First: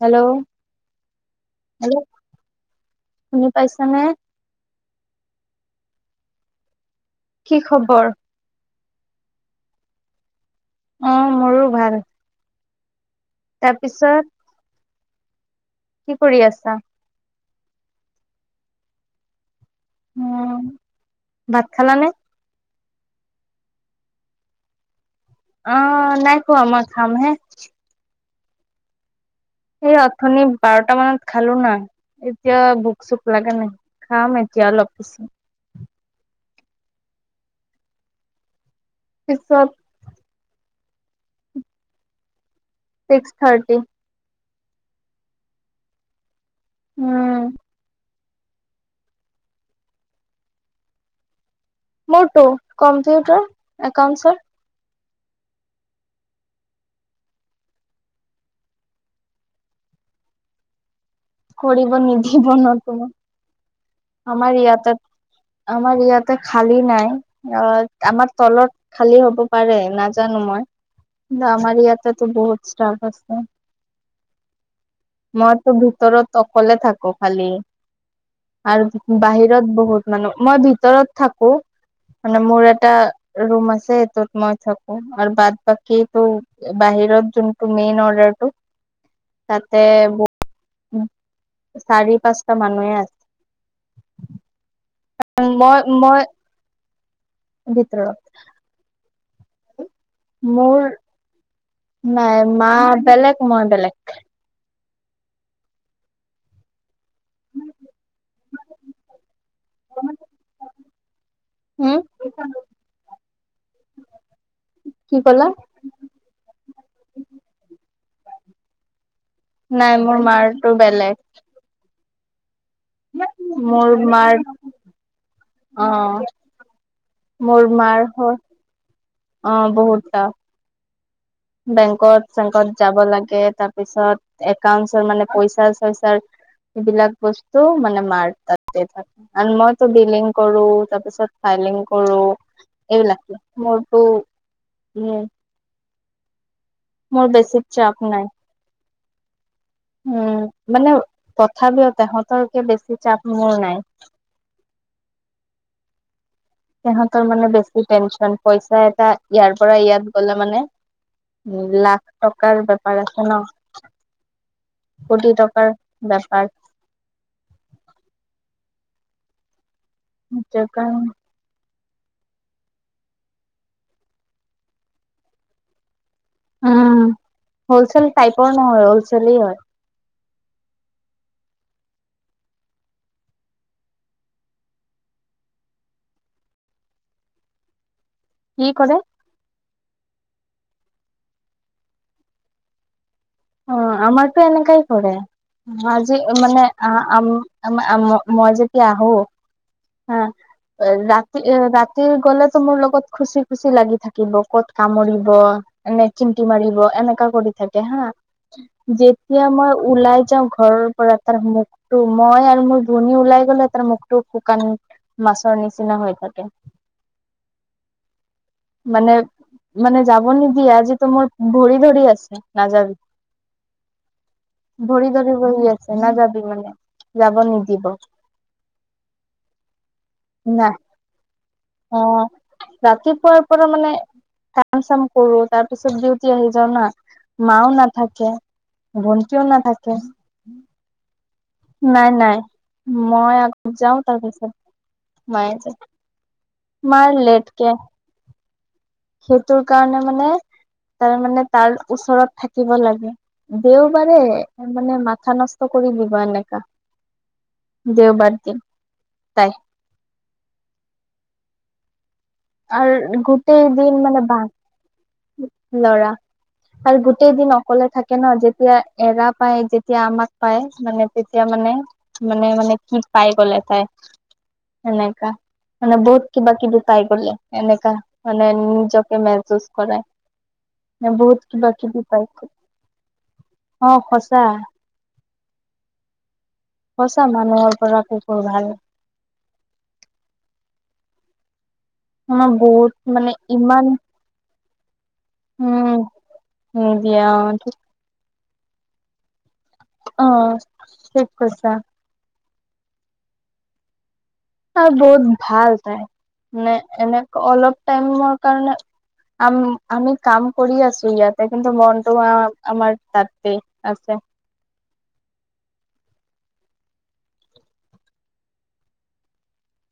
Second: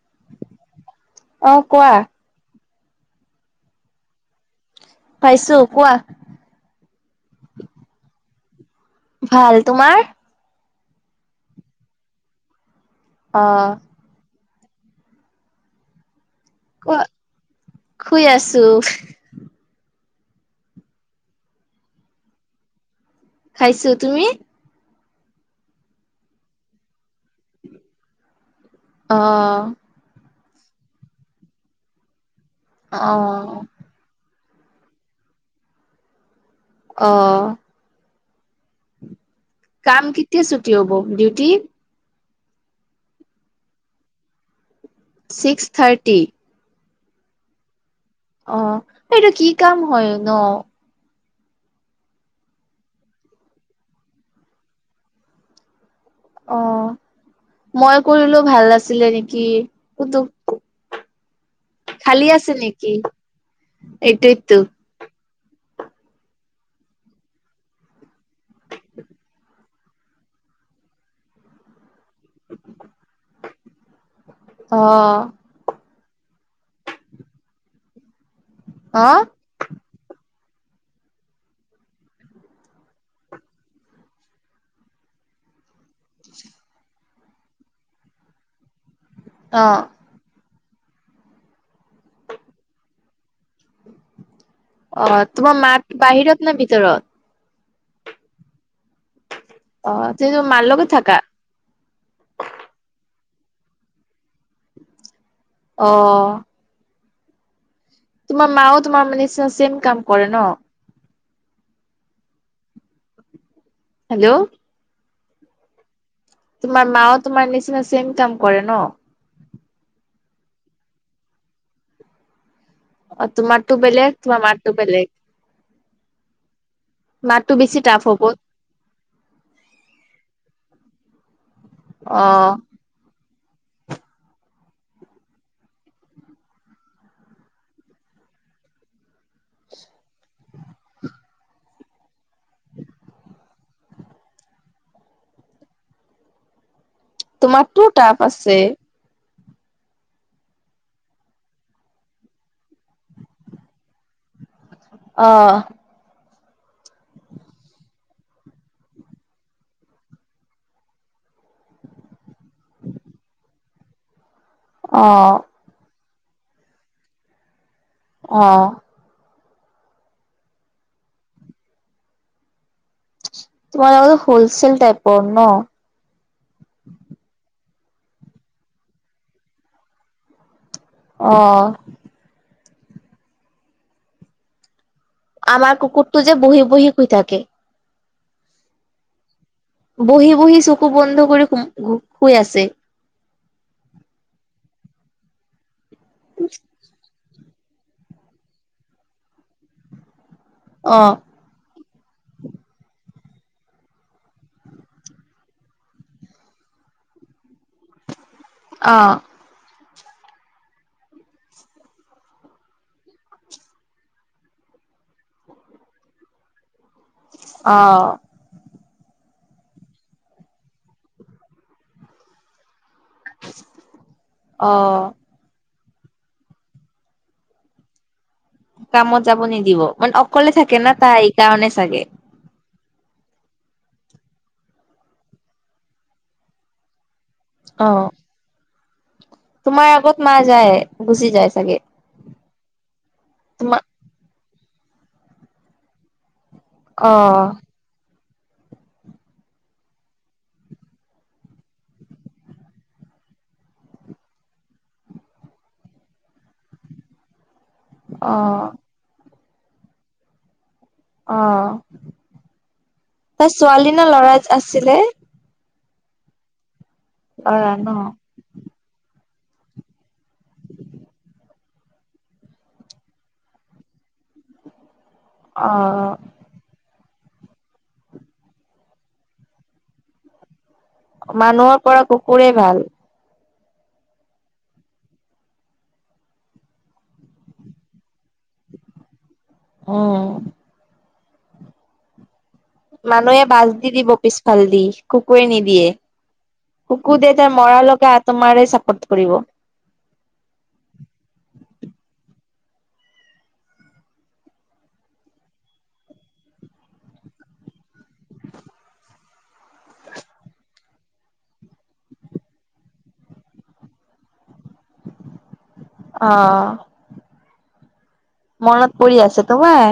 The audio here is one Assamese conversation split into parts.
হেল্ল' অ কোৱা হেল্ল' শুনি পাইছানে? পাইছো, কোৱা। কি খবৰ? ভাল, তোমাৰ? অ', মোৰো ভাল। অ তাৰপিছত? কি কৰি আছা? অ', শুই আছো। অ', ভাত খালানে? খাইছো তুমি? অ', নাই খোৱা মই খামহে। অ'। এইয়া অথনি বাৰটা মানত খালো না এতিয়া ভোক অ চোক লাগা নাই। খাম এতিয়া অলপ পিছত। অ'। পিছত কাম কেতিয়া ছুটি হ'ব duty? Six thirty. Six thirty? উম। অ', এইটো কি কাম হয় ন? মোৰটো কম্পিউটাৰ একাউন্টছৰ। অ', মই কৰিলো ভাল নাছিলে নেকি ক'তো কৰিব আছে নিদিব ন নেকি তোমাক। এইটোৱেতো আমাৰ ইয়াতে আমাৰ ইয়াতে খালী নাই। অ', আমাক তলত খালী হ'ব পাৰে নাজানো মই। না আমাৰ ইয়াতেটো বহুত ষ্টাফ আছে। অ'। মইটো ভিতৰত অকলে থাকো খালি। অ আৰু বাহিৰত বহুত মানু্হ মই ভিতৰত থাকো। মানে মোৰ এটা ৰুম আছে সেইটোত মই থাকো আৰু বাদ বাক কিটো বাহিৰত যোনটো মেইন অৰ্ডাৰটো অ তাতে উম, চাৰি পাঁচটা মানুহে আছে। অ', আছে তোমাৰ মই মাত মই বাহিৰত নে ভিতৰত? ভিতৰত। অ', তুমি মাৰ মোৰ লগত থাকা? নাই মা বেলেগ মই বেলেগ। অ'। তোমাৰ মাও তোমাৰ মানে চেম কাম কৰে ন? হম হেল্ল'? কি ক'লা? তোমাৰ মাও তোমাৰ নিচিনা চেম কাম কৰে ন? নাই মোৰ মাৰটো বেলেগ। অ তোমাৰতো মোৰ বেলেগ তোমাৰ মাৰ মাৰটো বেলেগ। অ মাৰটো মোৰ বেছি টাফ মাৰ হ'ব। হ অ বহুত দাম। অ বেংকত-চেংকত যাব লাগে তাৰ পিছত একাউন্টচৰ মানে পইচা-চইছাৰ এইবিলাক বস্তু মানে মাৰ তাতে থাক কাৰণ মইটো বিলিং কৰো তাৰপিছত ফাইলিং কৰো। এই বিলাক মোৰটো উ মোৰ বেছি তোমাৰটোও চাপ টাফ নাই আছে। উম, মানে তথাপিওঁ তেহঁতৰকে বেছি টাফ মোৰ নাই। অ। তেহঁতৰ মানে বেছি টেনচন পইচা এটা ইয়াৰ পৰা ইয়াত গ'লে মানে উম লাখ টকাৰ বেপাৰ আছে ন। অ কোটি টকাৰ বেপাৰ। অ। নিজৰ কাৰণে তোমালোকৰটো হোলচেল টাইপৰ ন? অ হোলচেল টাইপৰ নহয় হোলচেলেই হয়। অ। আমাৰ কুকুৰটো যে বঢ়ি বঢ়ি শুই থাকে। কি ক'লে? বঢ়ি বঢ়ি চকু বন্ধ কৰি ঘোম শুই আছে। অ আমাৰটো এনেকাই কৰে আজি মানে আ আম আমা মই মই যেতিয়া আহো হা অ ৰা এ ৰাতি গ'লেটো মোৰ লগত খুচি খুচি লাগি থাকিব ক'ত কামুৰিব মানে চিমটি মাৰিব এনেকা কৰি থাকে হা। অ যে তিয়া মই ওলাই যাওঁ ঘৰৰ পৰা তাৰ মুখ টো মই আৰু মোৰ ভনী ওলাই গ'লে তাৰ মুখটো শুকান মাছৰ নিচিনা হৈ থাকে। অ। মানে মানে যাব নিদিয়ে আজিটো মোৰ ভৰি ধৰি আছে নাযাবি। অ ভৰি ধৰি বঢ়ি আছে। ছে নাযাবি মানে যাব নিদিব। কামত যাব নিদিব মানে অকলে থাকে না তাই এই কাৰণে অ। ৰাতিপুৱাৰ পৰা মানে কাম-চাম কৰো তাৰপিছত ডিউটি আহি যাও না। মাও অ নাথাকে, ভণ্টিও তোমাৰ নাথাকে আগত মা যায় গুচি যায় চাগে? নাই নাই মই আগত তোমাৰ যাওঁ তাৰপিছত মায়ে যায়। মা অ লেটকে আহে। সেইটোৰ কাৰণে মানে তাৰমানে তাৰ ওচৰত থাকিব লাগে। দেওবাৰে মানে মাথা নষ্ট কৰি দিব এনেকা। অ দেওবাৰ দি তাই। অ। আৰু তাই গোটেই ছোৱালী দিন নে মানে ল'ৰা আছিলে বাক ল'ৰা আৰু গোটেই দিন অকলে থাকে ন যেতিয়া এৰা পায় যেতিয়া আমাক পায় মানে তেতিয়া মানে মানে মানে কি পাই গ'লে এ তাই সেনেকা। অ মানে বহুত কিবা কিবি পাই গ'লে এনেকা মানে নিজকে মেজুজ কৰে। মানে বহুত কিবা মানুহৰ পৰা কিবি পাই কুকুৰে ভাল অ সঁচা। সঁচা মানুহৰ পৰা কুকুৰ ভাল। অ। আমাক বহুত মানে মানুহে বাজ ইমান দি দিব পিছ ফালদি কুকুৰে নিদিয়ে উম নিদিয়া কুকুৰ অ দেটা মৰা লৈকে আত তোমাৰে চাপৰ্ট কৰিব। অ ঠিক কৈছা। তাই বহুত ভাল তাই, মানে এনে অলপ টাইমৰ কাৰণে আম আমি কাম কৰি আছো ইয়াতে কিন্তু মনটো আ আমাৰ তাতে আছে। অ। মনত পৰি আছে তোমাৰ?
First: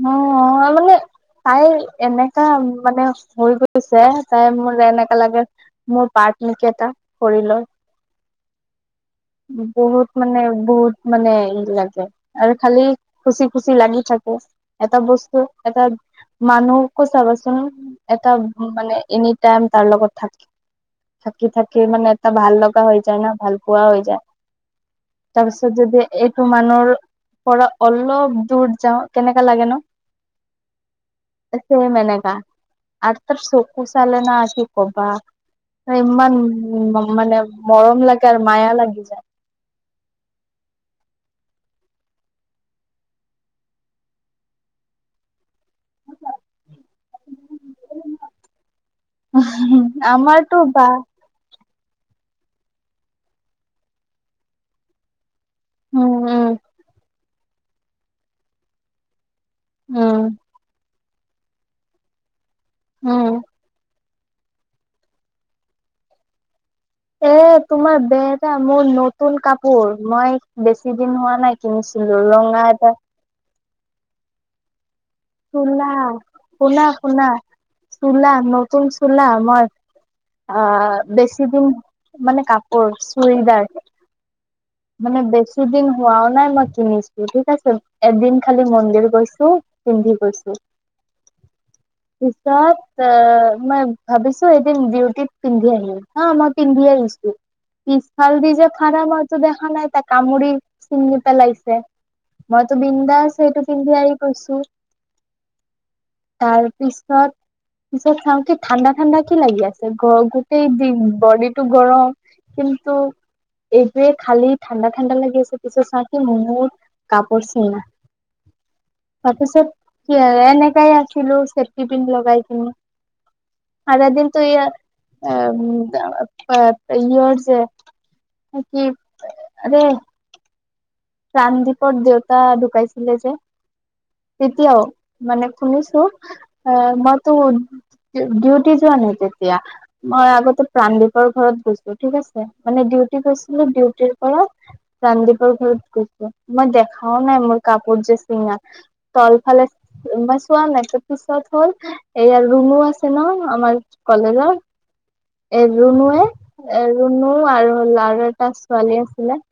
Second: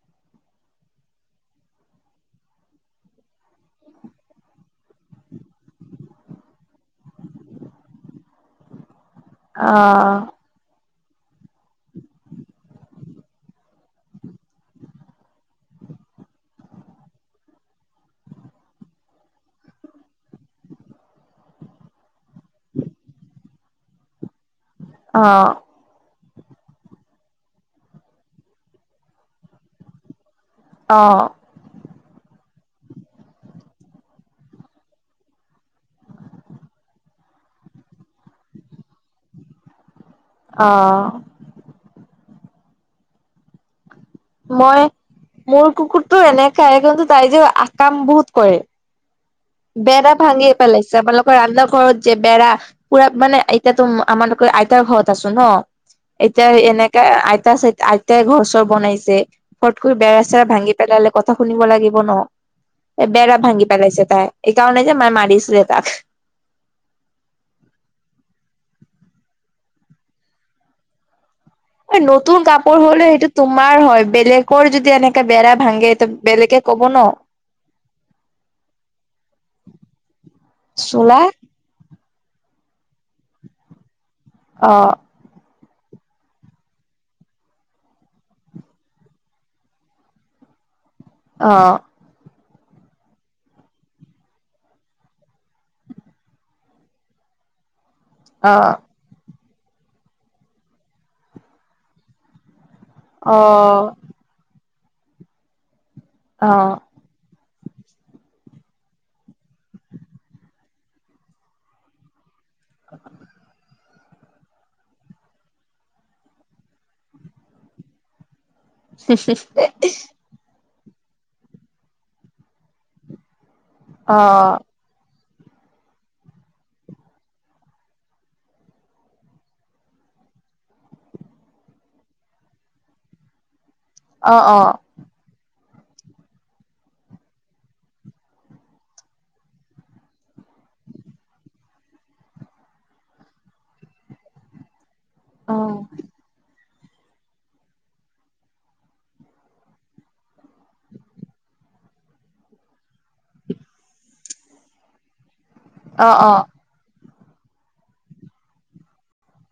ন, মানে তাইৰ এনেকা মানে হৈ গৈছে, তাই মোৰ এনেকা লাগে মোৰ পাৰ্ট নেকি এটা শৰীলৰ। অ বহুত মানে বহুত মানে ই লাগে আৰু খালি খুচি খুচি লাগি থাকো। এটা বস্তু এটা মানুহকো চাবাচোন এটা মানে এনি টাইম তাৰ লগত থাক থাকি থাকে মানে এটা ভাল লগা হৈ যায় ন ভাল পোৱা হৈ যায়। অ তাৰপিছত যদি এইটো মানুহৰ পৰা অলপ দূৰ যাওঁ কেনেকা লাগে ন। অ। ছেম এনেকা আৰু তাৰ চকু চালানা কি ক'বা। ইমান উ মানে মৰম লাগে আৰু মায়া লাগি যায়। অ। মই মোৰ কুকুৰতো এনেকাই কিন্তু তাই যে আ কাম বহুত কৰে। বেৰা ভাঙি আমাৰতো বা পেলাইছে [unintelligible] বাৰান্দা ঘৰত যে বেৰা পুৰা মানে এতিয়াটো আমালোকৰ আইতাৰ ঘৰত আছো ন। উম এতিয়া উম এনেকা আইতা চা আইতাই ঘৰ চৰ বনাইছে। ফটকৈ উম বেৰা চেৰা ভাঙি পেলালে কথা শুনিব লাগিব ন, উম বেৰা ভাঙি পেলাইছে তাই। এই কাৰণে যে মাই মাৰিছে তাক। এ তোমাৰ বেয়া এটা মোৰ নতুন কাপোৰ মই বেছি দিন হোৱা নাই এ কিনিছিলো নতুন ৰঙা কাপোৰ এটা হ'লে সেইটো তোমাৰ হয় বেলেগৰ যদি এনে চুলা শুনা শুনা চুলা নতুন চুলা মই আ চোলা বেছি দিন মানে কাপোৰ চুৰিদাৰ অ। মানে বেছি দিন হোৱাও নাই মই কিনিছো ঠিক আছে, এদিন খালি মন্দিৰ গৈছো পিন্ধি গৈছো। অ। পিছত মই ভাবিছো এদিন ডিউটিত পিন্ধি আহিম। অ মই পিন্ধিয়ে আহিছো। পিছ ফালদি অ যে ফাৰা মইটো দেখা নাই তাক কামুৰি চিঙি পেলাইছে মইটো বিন জাষ্ট অ সেইটো পিন্ধি আহি গৈছো অ অ তাৰপিছত পিছত চাও কি ঠাণ্ডা ঠাণ্ডা কি লাগি আছে গ গোটেই বি বডিটো গৰম কিন্তু যে খালি ঠাণ্ডা ঠাণ্ডা লাগি আছে পিছে চাও কি মোৰ কাপোৰ চিঙ তাৰপিছত কি আৰু এনেকাই আছিলো চেফটি পিন লগাই কিনে। আধা অ অ দিনটো ইয়াত এ এ এ পেহীয়ৰ যে কি মানে প্ৰাণদীপৰ দেউতা ঢুকাইছিলে যে অ তেতিয়াও। মানে শুনিছো এ মইতো ডিউটি যোৱা নাই তেতিয়া। মই আগতে প্ৰাণদীপৰ ঘৰত গৈছো ঠিক আছে মানে ডিউটি গৈছিলো ডিউটিৰ পৰা প্ৰাণদীপৰ ঘৰত অ গৈছো মই দেখাও নাই মোৰ কাপোৰ যে চিঙা। তলফালে মই চোৱা নাই তাৰপিছত হ'ল এইয়া ৰুণু আছে ন আমাৰ কলেজৰ। এ ৰুনুৱে অ এ ৰুনু আৰু লাৰু এটা ছোৱালী আছিলে।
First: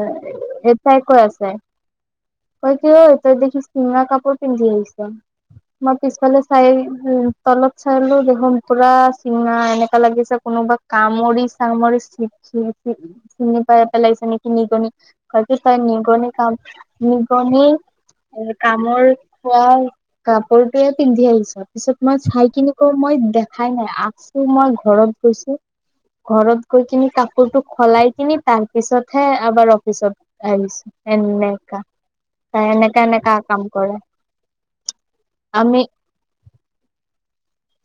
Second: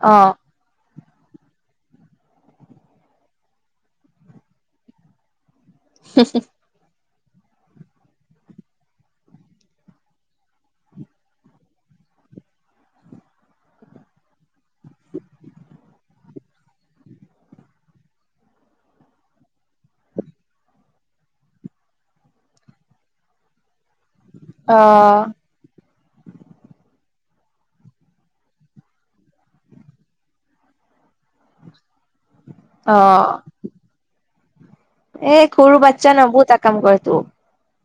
অ এ তাই কৈ আছে। ঐ কি ঐ তই দেখোন চিঙা কাপোৰ পিন্ধি আহিছ মই পিছফালে চাই উ তলত চালো দেখোন পুৰা চিঙা এনেকা লাগিছে কোনোবা কামুৰি চামুৰি সিহঁতি চনি পাই পেলাই চিনি নিগনি হয়তো তাই নিগনি কাম নিগনি এ কামোৰ খোৱা কাপোৰটয়ে পিন্ধি আহিছে পিছত মই চাই কিনি কো মই দেখাই নাই আ আকৌ মই অ ঘৰত অ গৈছো ঘৰত গৈ কিনি কাপোৰতো সলাই কিনি তাৰ পিছতহে আবাৰ অফিচত। ছ এনেকা ত অ এনেকা এনেকা কাম কৰে। এ সৰু আমি বাচ্ছা নবু তাক কাম কৰেতো।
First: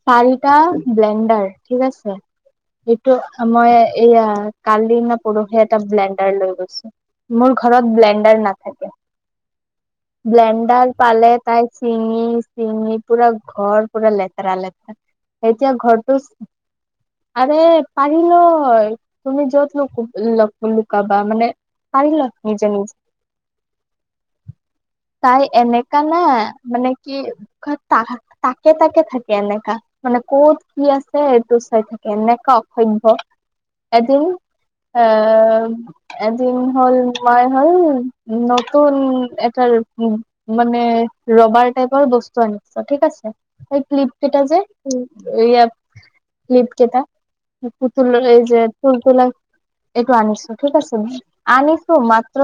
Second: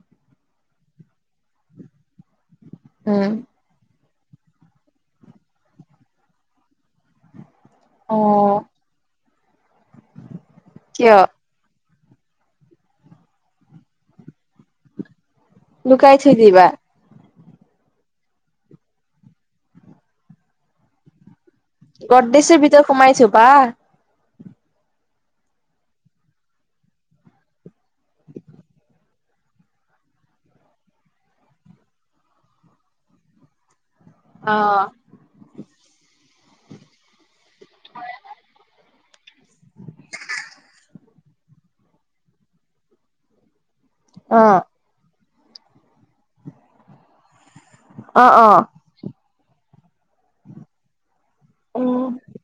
চাৰিটা ব্লেণ্ডাৰ ঠিক আছে সেইটো উম আ মই এয়া কালি নে পৰহি এটা ব্লেণ্ডাৰ লৈ গৈছো। মোৰ ঘৰত ব্লেণ্ডাৰ নাথাকে। ব্লেণ্ডাৰ কিয় পালে তাই চিঙি চিঙি পুৰা ঘৰ পুৰা লেতেৰা লেতেৰা এতিয়া লুকাই ঘৰটো থৈ দিবা আৰে পাৰিলো হয়, তুমি য'ত লু লুকাবা মানে পাৰিল হয় গৰ্দেশৰ নিজে ভিতৰত নিজে সোমাইছো বা তাই এনেকা না মানে কি কয় তা তাকে তাকে থাকে এনে। আ মানে ক'ত কি আছে এইটো চাই থাকে এনেকা অসভ্য এদিন অ এ এদিন হ'ল তোমাৰ হ'ল নতুন এটাৰ উ মানে ৰবাৰ টাইপৰ বস্তু আনিছো ঠিক আছে, এই ক্লিপ অ কেইটা যে এইয়া ক্লিপকেইটা পুতুল এই অ যে তুলতুলে এইটো আনিছো ঠিক আছে, আনিছো উম মাত্ৰ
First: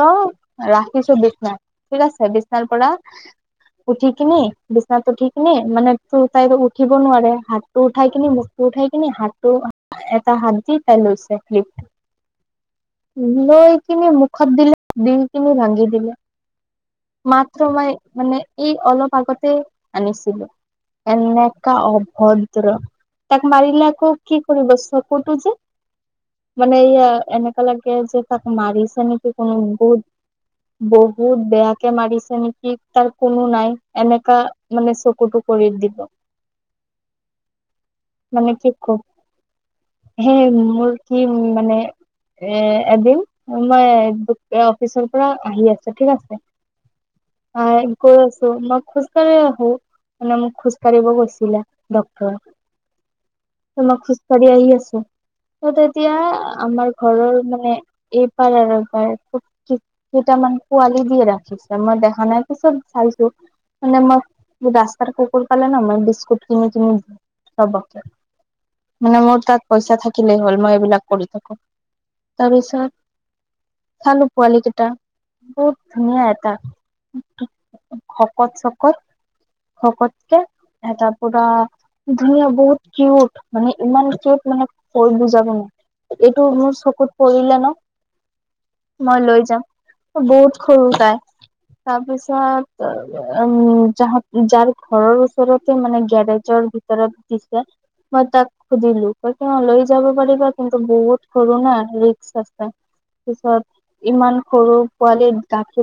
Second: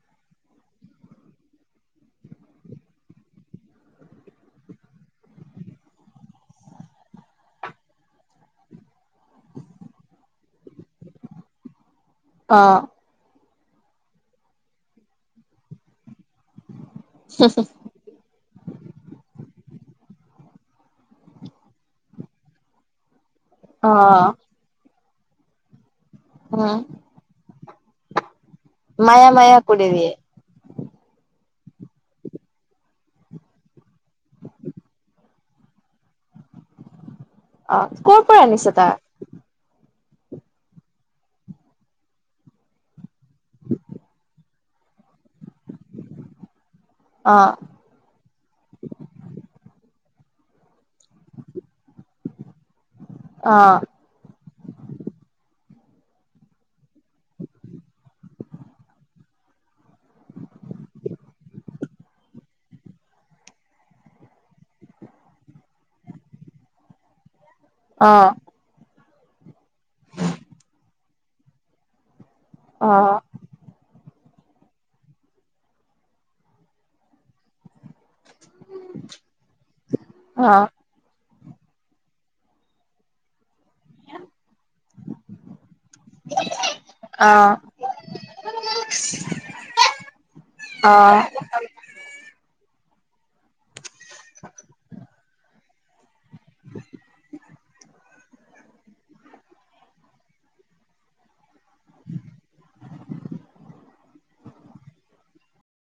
ৰাখিছো বিছনা ঠিক আছে বিছনাৰ পৰা উঠি কিনি বিচনাত উঠি কিনি মানে তোৰ তাই উ উঠিব নোৱাৰে হাতটো উঠাই কিনি মুখটো উঠাই কিনি হাতটো এটা হাত দি তাই লৈছে ক্লিপ অ লৈ কিনি মুখত দিলে দি কিনি ভাঙি দিলে মাত্ৰমই মানে। এই অলপ আগতে আনিছিলোএনেকা অভদ্ৰ তাক মাৰি লে অ আকৌ কি কৰিব চকুতো যে মানে উম এয়া এনেকুৱা লাগে যে তাক মাৰিছে মায়া নেকি কোনো মায়া কৰি বহুত দিয়ে বহুত বেয়াকে মাৰিছে নেকি তাৰ কোনো নাই এনেকা মানে চকুটো কৰি দিব অ কৰ পৰা মানে আনিছ কি তাক কম হে মোৰ কি মানে এদিন মই অফিচৰ আহি আছো ঠিক আছে অ আহ গৈ আছো মই খোজ কঢ়ি আহো মানে মোক খোজ কঢ়িব কৈছে দিলে ডাক্তৰে অ মই খোজকাঢ়িয় আহি আছো ত তেতিয়া আমাৰ ঘৰৰ মানে এই পাৰ আৰু এপাৰ খুব কেইটামান পোৱালি দি ৰাখিছে মই দেখা নাই তাৰ পিছত চব চাইছো মানে, মই ৰাস্তাৰ কুকুৰ পালে ন মই মাত দিছো খুব কিমি কিমি সব অ মানে মোৰ তাত পইচা থাকিলেই হ'ল, মই এইবিলাক কৰি থাকো তাৰপিছত অ চালো পোৱালি কেইটা বহুত ধুনীয়া এটা শকত চকত শকতকে অ এটা পোৰা ধুনীয়া বহুত কিউত মানে ইমান কে মানে কৈ বুজাব নাই এইটো মোৰ চকুত পৰিল ন মই লৈ যাম বহুত সৰু অ তাই অ তাৰপিছত উম যাহা যাৰ ঘৰৰ ওচৰতে মানে গেৰেজ জৰ ভিতৰত দিছে মই তাক খুজিলো ক কি লৈ যাব পাৰিবা কিন্তু সৰু না ৰিক্স আছে পিছত ইমান সৰু পোৱালি গাখীৰ